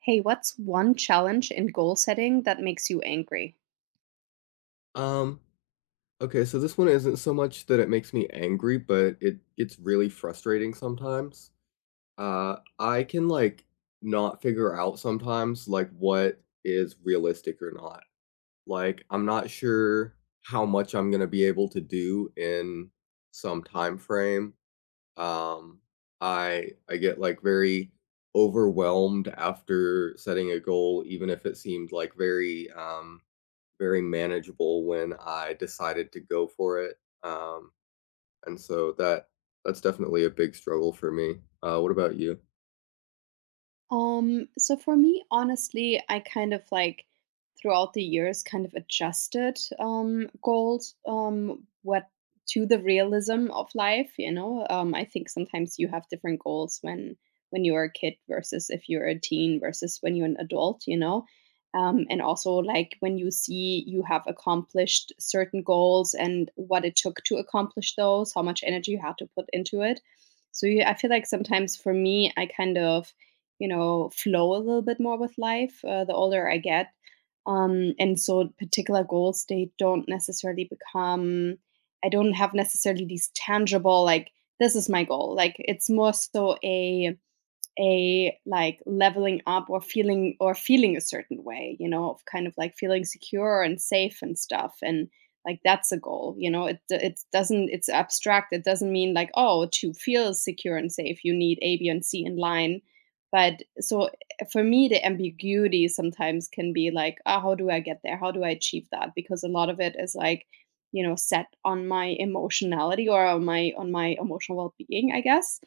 Hey, what's one challenge in goal setting that makes you angry? Um, okay, so this one isn't so much that it makes me angry, but it's really frustrating sometimes. I can like not figure out sometimes like what is realistic or not. Like I'm not sure how much I'm gonna be able to do in some time frame. Um, I get like very overwhelmed after setting a goal, even if it seemed like very very manageable when I decided to go for it, um, and so that's definitely a big struggle for me. What about you? So for me, honestly, I kind of like throughout the years kind of adjusted goals what to the realism of life. I think sometimes you have different goals when you're a kid versus if you're a teen versus when you're an adult. And also like when you see you have accomplished certain goals and what it took to accomplish those, how much energy you had to put into it. So yeah, I feel like sometimes for me, I kind of flow a little bit more with life the older I get. And so particular goals, they don't necessarily become, I don't have necessarily these tangible, like, this is my goal. Like, it's more so a like leveling up or feeling a certain way, of kind of like feeling secure and safe and stuff. And like that's a goal. It doesn't. It's abstract. It doesn't mean like, oh, to feel secure and safe, you need A, B, and C in line. But so for me, the ambiguity sometimes can be like, oh, how do I get there? How do I achieve that? Because a lot of it is like, set on my emotionality or on my emotional well-being, I guess,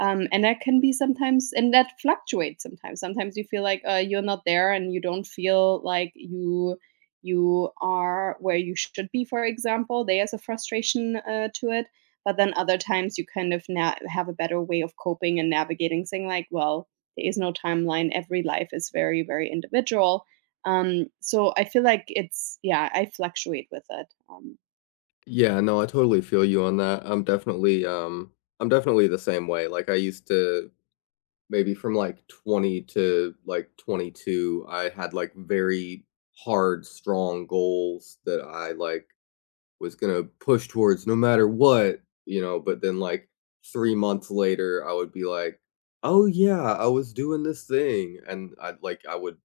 and that can be sometimes, and that fluctuates sometimes. Sometimes you feel like you're not there, and you don't feel like you are where you should be. For example, there's a frustration, to it. But then other times you kind of have a better way of coping and navigating, saying like, well, there is no timeline. Every life is very very individual. So I feel like it's, yeah, I fluctuate with it. Yeah, no, I totally feel you on that. I'm definitely I'm definitely the same way. Like I used to maybe from like 20 to like 22, I had like very hard strong goals that I like was gonna push towards no matter what, you know, but then like 3 months later, I would be like, "Oh yeah, I was doing this thing," and I would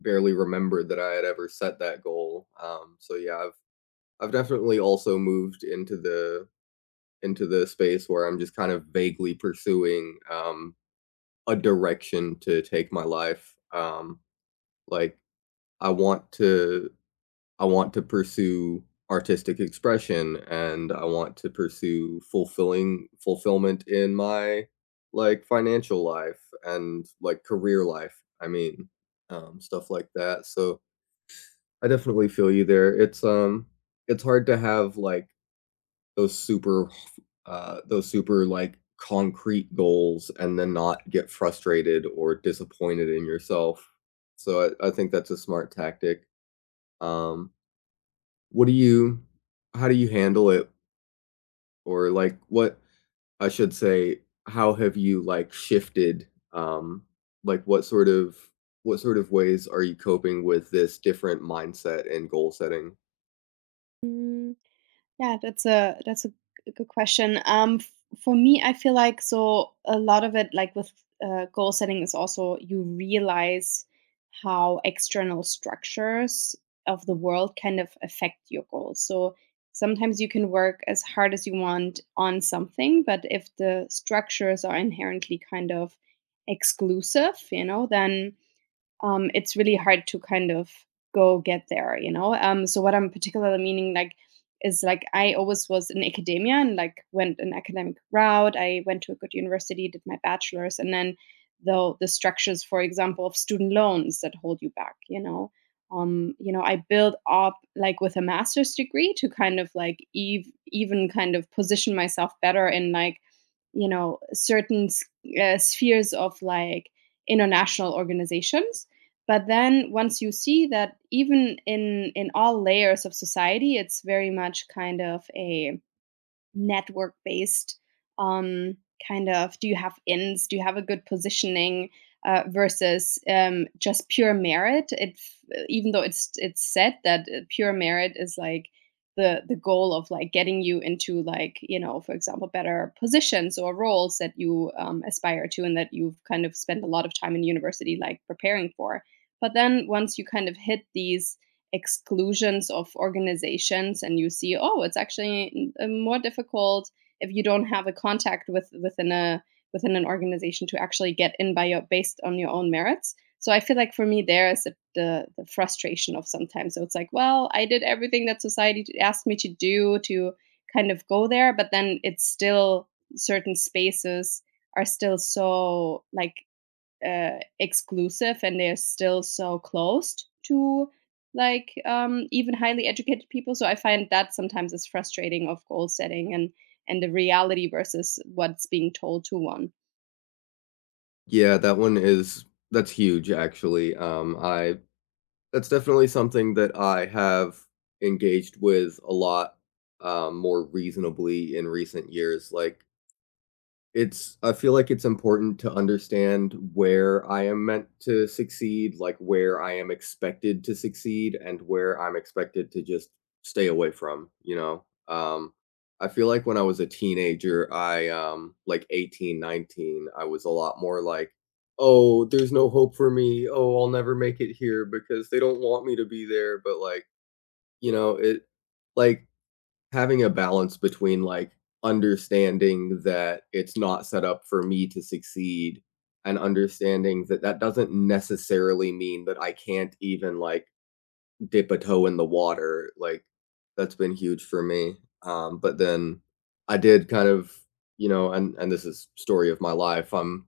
barely remember that I had ever set that goal. So yeah, I've definitely also moved into the space where I'm just kind of vaguely pursuing, a direction to take my life. Like I want to I want to pursue artistic expression and I want to pursue fulfilling fulfillment in my like financial life and like career life. I mean, stuff like that. So I definitely feel you there. It's hard to have like those super, those super like concrete goals and then not get frustrated or disappointed in yourself. So I think that's a smart tactic. Um, what do you how do you handle it? Or, like, what I should say, how have you, like, shifted, um, like, what sort of ways are you coping with this different mindset and goal setting? Um, Yeah, that's a good question. For me, I feel like so a lot of it, like with goal setting, is also you realize how external structures of the world kind of affect your goals. So sometimes you can work as hard as you want on something, but if the structures are inherently kind of exclusive, then it's really hard to kind of go get there. So what I'm particularly meaning like is like I always was in academia and like went an academic route. I went to a good university, did my bachelor's, and then though the structures, for example, of student loans that hold you back. I built up like with a master's degree to kind of like even kind of position myself better in like, certain spheres of like international organizations. But then once you see that even in all layers of society, it's very much kind of a network based um, kind of, do you have a good positioning versus just pure merit, it even though it's said that pure merit is like the goal of like getting you into like, for example, better positions or roles that you aspire to and that you've kind of spent a lot of time in university like preparing for. But then once you kind of hit these exclusions of organizations and you see, oh, it's actually more difficult if you don't have a contact within an organization to actually get in by your based on your own merits. So I feel like for me, there is the frustration of sometimes, so it's like, well, I did everything that society asked me to do to kind of go there, but then it's still certain spaces are still so like exclusive, and they're still so closed to like, even highly educated people. So I find that sometimes is frustrating of goal setting and the reality versus what's being told to one. Yeah, that one is that's huge, actually, I that's definitely something that I have engaged with a lot, more reasonably in recent years, like it's I feel like it's important to understand where I am meant to succeed, like where I am expected to succeed and where I'm expected to just stay away from, you know. I feel like when I was a teenager, I like 18, 19, I was a lot more like, "Oh, there's no hope for me. Oh, I'll never make it here because they don't want me to be there." But like, you know, it, like, having a balance between like understanding that it's not set up for me to succeed and understanding that that doesn't necessarily mean that I can't even like dip a toe in the water. Like that's been huge for me. But then I did kind of, you know, and this is story of my life. I'm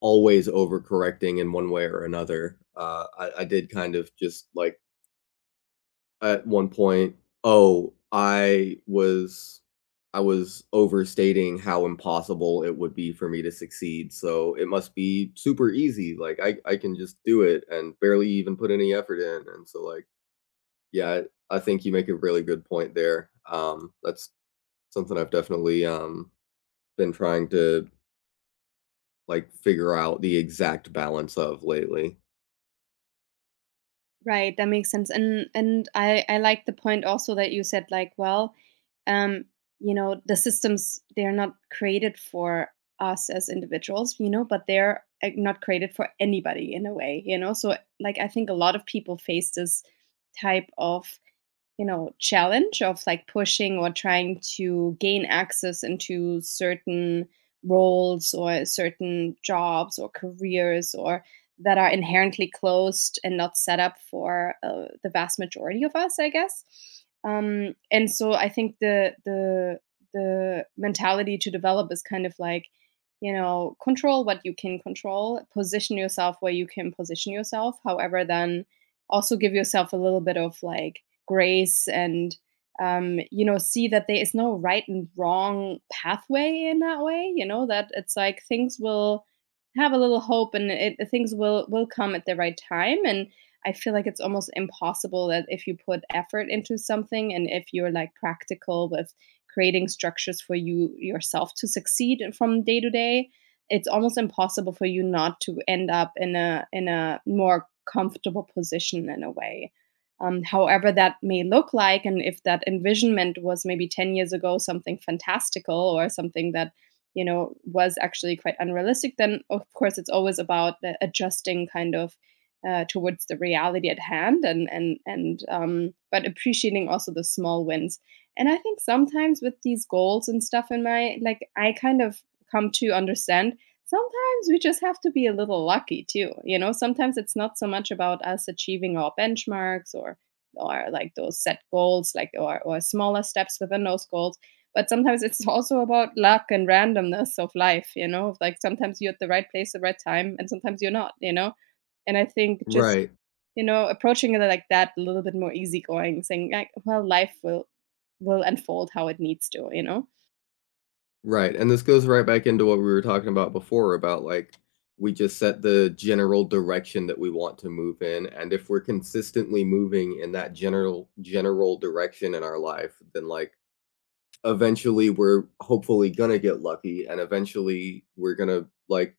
always overcorrecting in one way or another. I did kind of just like at one point, "Oh, I was overstating how impossible it would be for me to succeed, so it must be super easy, like, I can just do it and barely even put any effort in," and so, like, yeah, I think you make a really good point there, that's something I've definitely, been trying to, like, figure out the exact balance of lately. Right, that makes sense, and I like the point also that you said, like, well, um, the systems, they're not created for us as individuals, but they're, like, not created for anybody in a way? So, like, I think a lot of people face this type of, challenge of like pushing or trying to gain access into certain roles or certain jobs or careers or that are inherently closed and not set up for, the vast majority of us, I guess. And so I think the mentality to develop is kind of like, control what you can control, position yourself where you can position yourself. However, then also give yourself a little bit of like grace, and see that there is no right and wrong pathway in that way, that it's like things will have a little hope, and things will come at the right time. And I feel like it's almost impossible that if you put effort into something and if you're like practical with creating structures for you yourself to succeed from day to day, it's almost impossible for you not to end up in a more comfortable position in a way, however that may look like. And if that envisionment was maybe 10 years ago something fantastical or something that, was actually quite unrealistic, then of course it's always about the adjusting kind of towards the reality at hand, and but appreciating also the small wins. And I think sometimes with these goals and stuff in my, like, I kind of come to understand sometimes, we just have to be a little lucky too. You know, sometimes it's not so much about us achieving our benchmarks or like those set goals, like or smaller steps within those goals. But sometimes it's also about luck and randomness of life. Like sometimes you're at the right place at the right time, and sometimes you're not. And I think just Right. Approaching it like that, a little bit more easygoing, saying like, well, life will unfold how it needs to. Right, and this goes right back into what we were talking about before about like we just set the general direction that we want to move in, and if we're consistently moving in that general direction in our life, then like eventually we're hopefully gonna get lucky, and eventually we're gonna like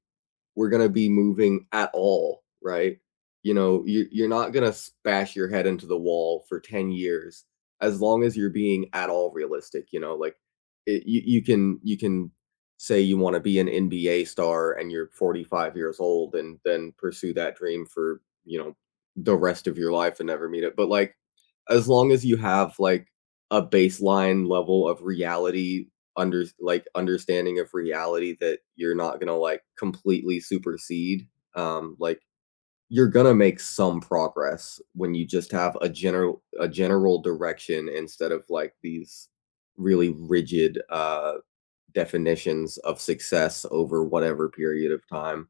we're going to be moving at all, right? You know, you're not going to bash your head into the wall for 10 years as long as you're being at all realistic, you know, like it, you can say you want to be an NBA star and you're 45 years old and then pursue that dream for, you know, the rest of your life and never meet it. But like, as long as you have like a baseline level of reality under like understanding of reality that you're not gonna like completely supersede. Um, like you're gonna make some progress when you just have a general direction instead of like these really rigid definitions of success over whatever period of time.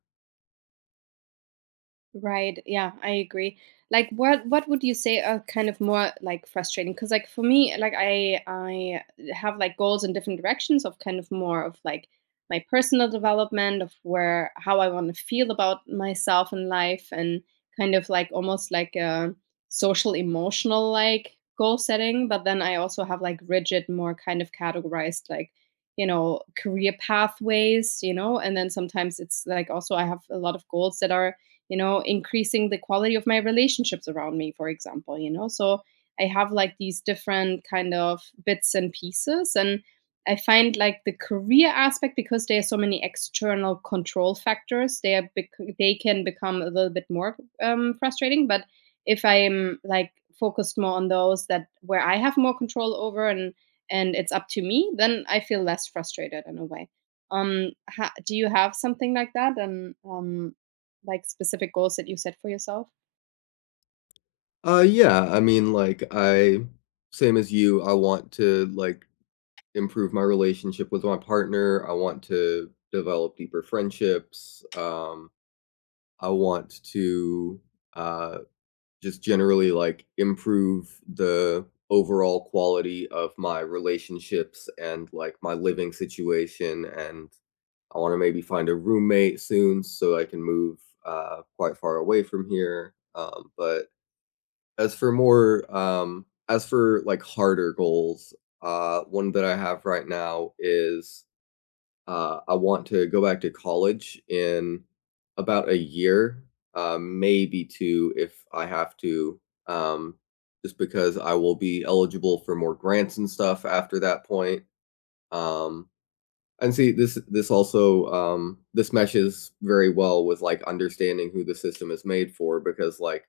Right. Yeah, I agree. Like what would you say are kind of more like frustrating? Because like for me, like I have like goals in different directions of kind of more of like my personal development of where how I want to feel about myself in life, and kind of like almost like a social emotional like goal setting. But then I also have like rigid, more kind of categorized like, career pathways, and then sometimes it's like, also I have a lot of goals that are, increasing the quality of my relationships around me, for example, so I have like these different kind of bits and pieces. And I find like the career aspect, because there are so many external control factors, they are they can become a little bit more frustrating. But if I'm like focused more on those that where I have more control over, and it's up to me, then I feel less frustrated in a way. Do you have something like that, and like specific goals that you set for yourself? Yeah, I mean like I same as you, I want to like improve my relationship with my partner. I want to develop deeper friendships. I want to uh, just generally like improve the overall quality of my relationships and like my living situation. And I want to maybe find a roommate soon so I can move quite far away from here. But as for more, as for like harder goals, one that I have right now is I want to go back to college in about a year, maybe two if I have to, um, just because I will be eligible for more grants and stuff after that point. Um, and see, this meshes very well with like understanding who the system is made for, because like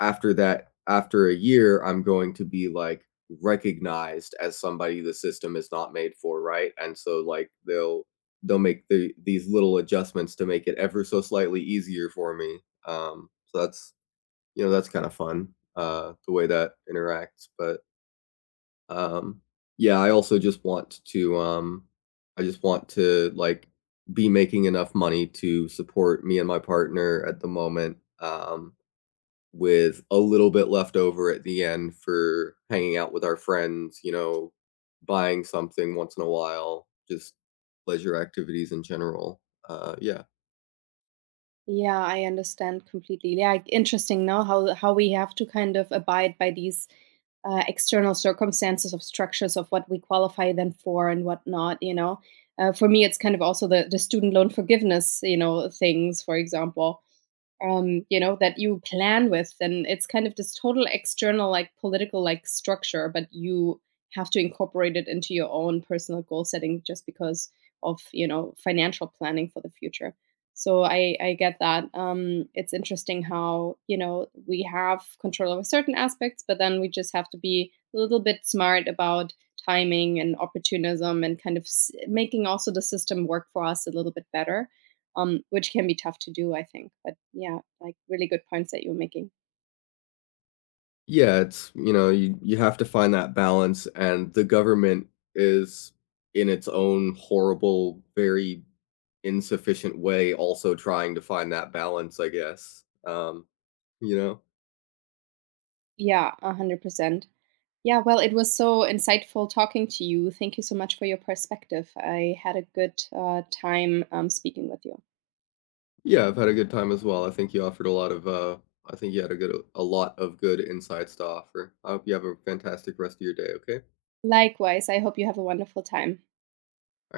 after that, after a year, I'm going to be like recognized as somebody the system is not made for, right? And so like they'll make these little adjustments to make it ever so slightly easier for me. So that's, you know, that's kind of fun the way that interacts. But um yeah, I also just want to I just want to like be making enough money to support me and my partner at the moment, um with a little bit left over at the end for hanging out with our friends, you know, buying something once in a while, just pleasure activities in general. Yeah. Yeah, I understand completely. Yeah, interesting now how we have to kind of abide by these external circumstances of structures of what we qualify them for and whatnot. For me, it's kind of also the student loan forgiveness, things, for example. That you plan with. And it's kind of this total external, like political, like structure, but you have to incorporate it into your own personal goal setting, just because of, financial planning for the future. So I get that. It's interesting how, we have control over certain aspects, but then we just have to be a little bit smart about timing and opportunism and kind of making also the system work for us a little bit better, which can be tough to do, I think. But yeah, like really good points that you're making. Yeah, it's, you know, you have to find that balance, and the government is in its own horrible, very insufficient way also trying to find that balance, I guess. You know? Yeah, 100%. Yeah, well, it was so insightful talking to you. Thank you so much for your perspective. I had a good time speaking with you. Yeah, I've had a good time as well. I think you had a good a lot of good insights to offer. I hope you have a fantastic rest of your day, okay? Likewise, I hope you have a wonderful time.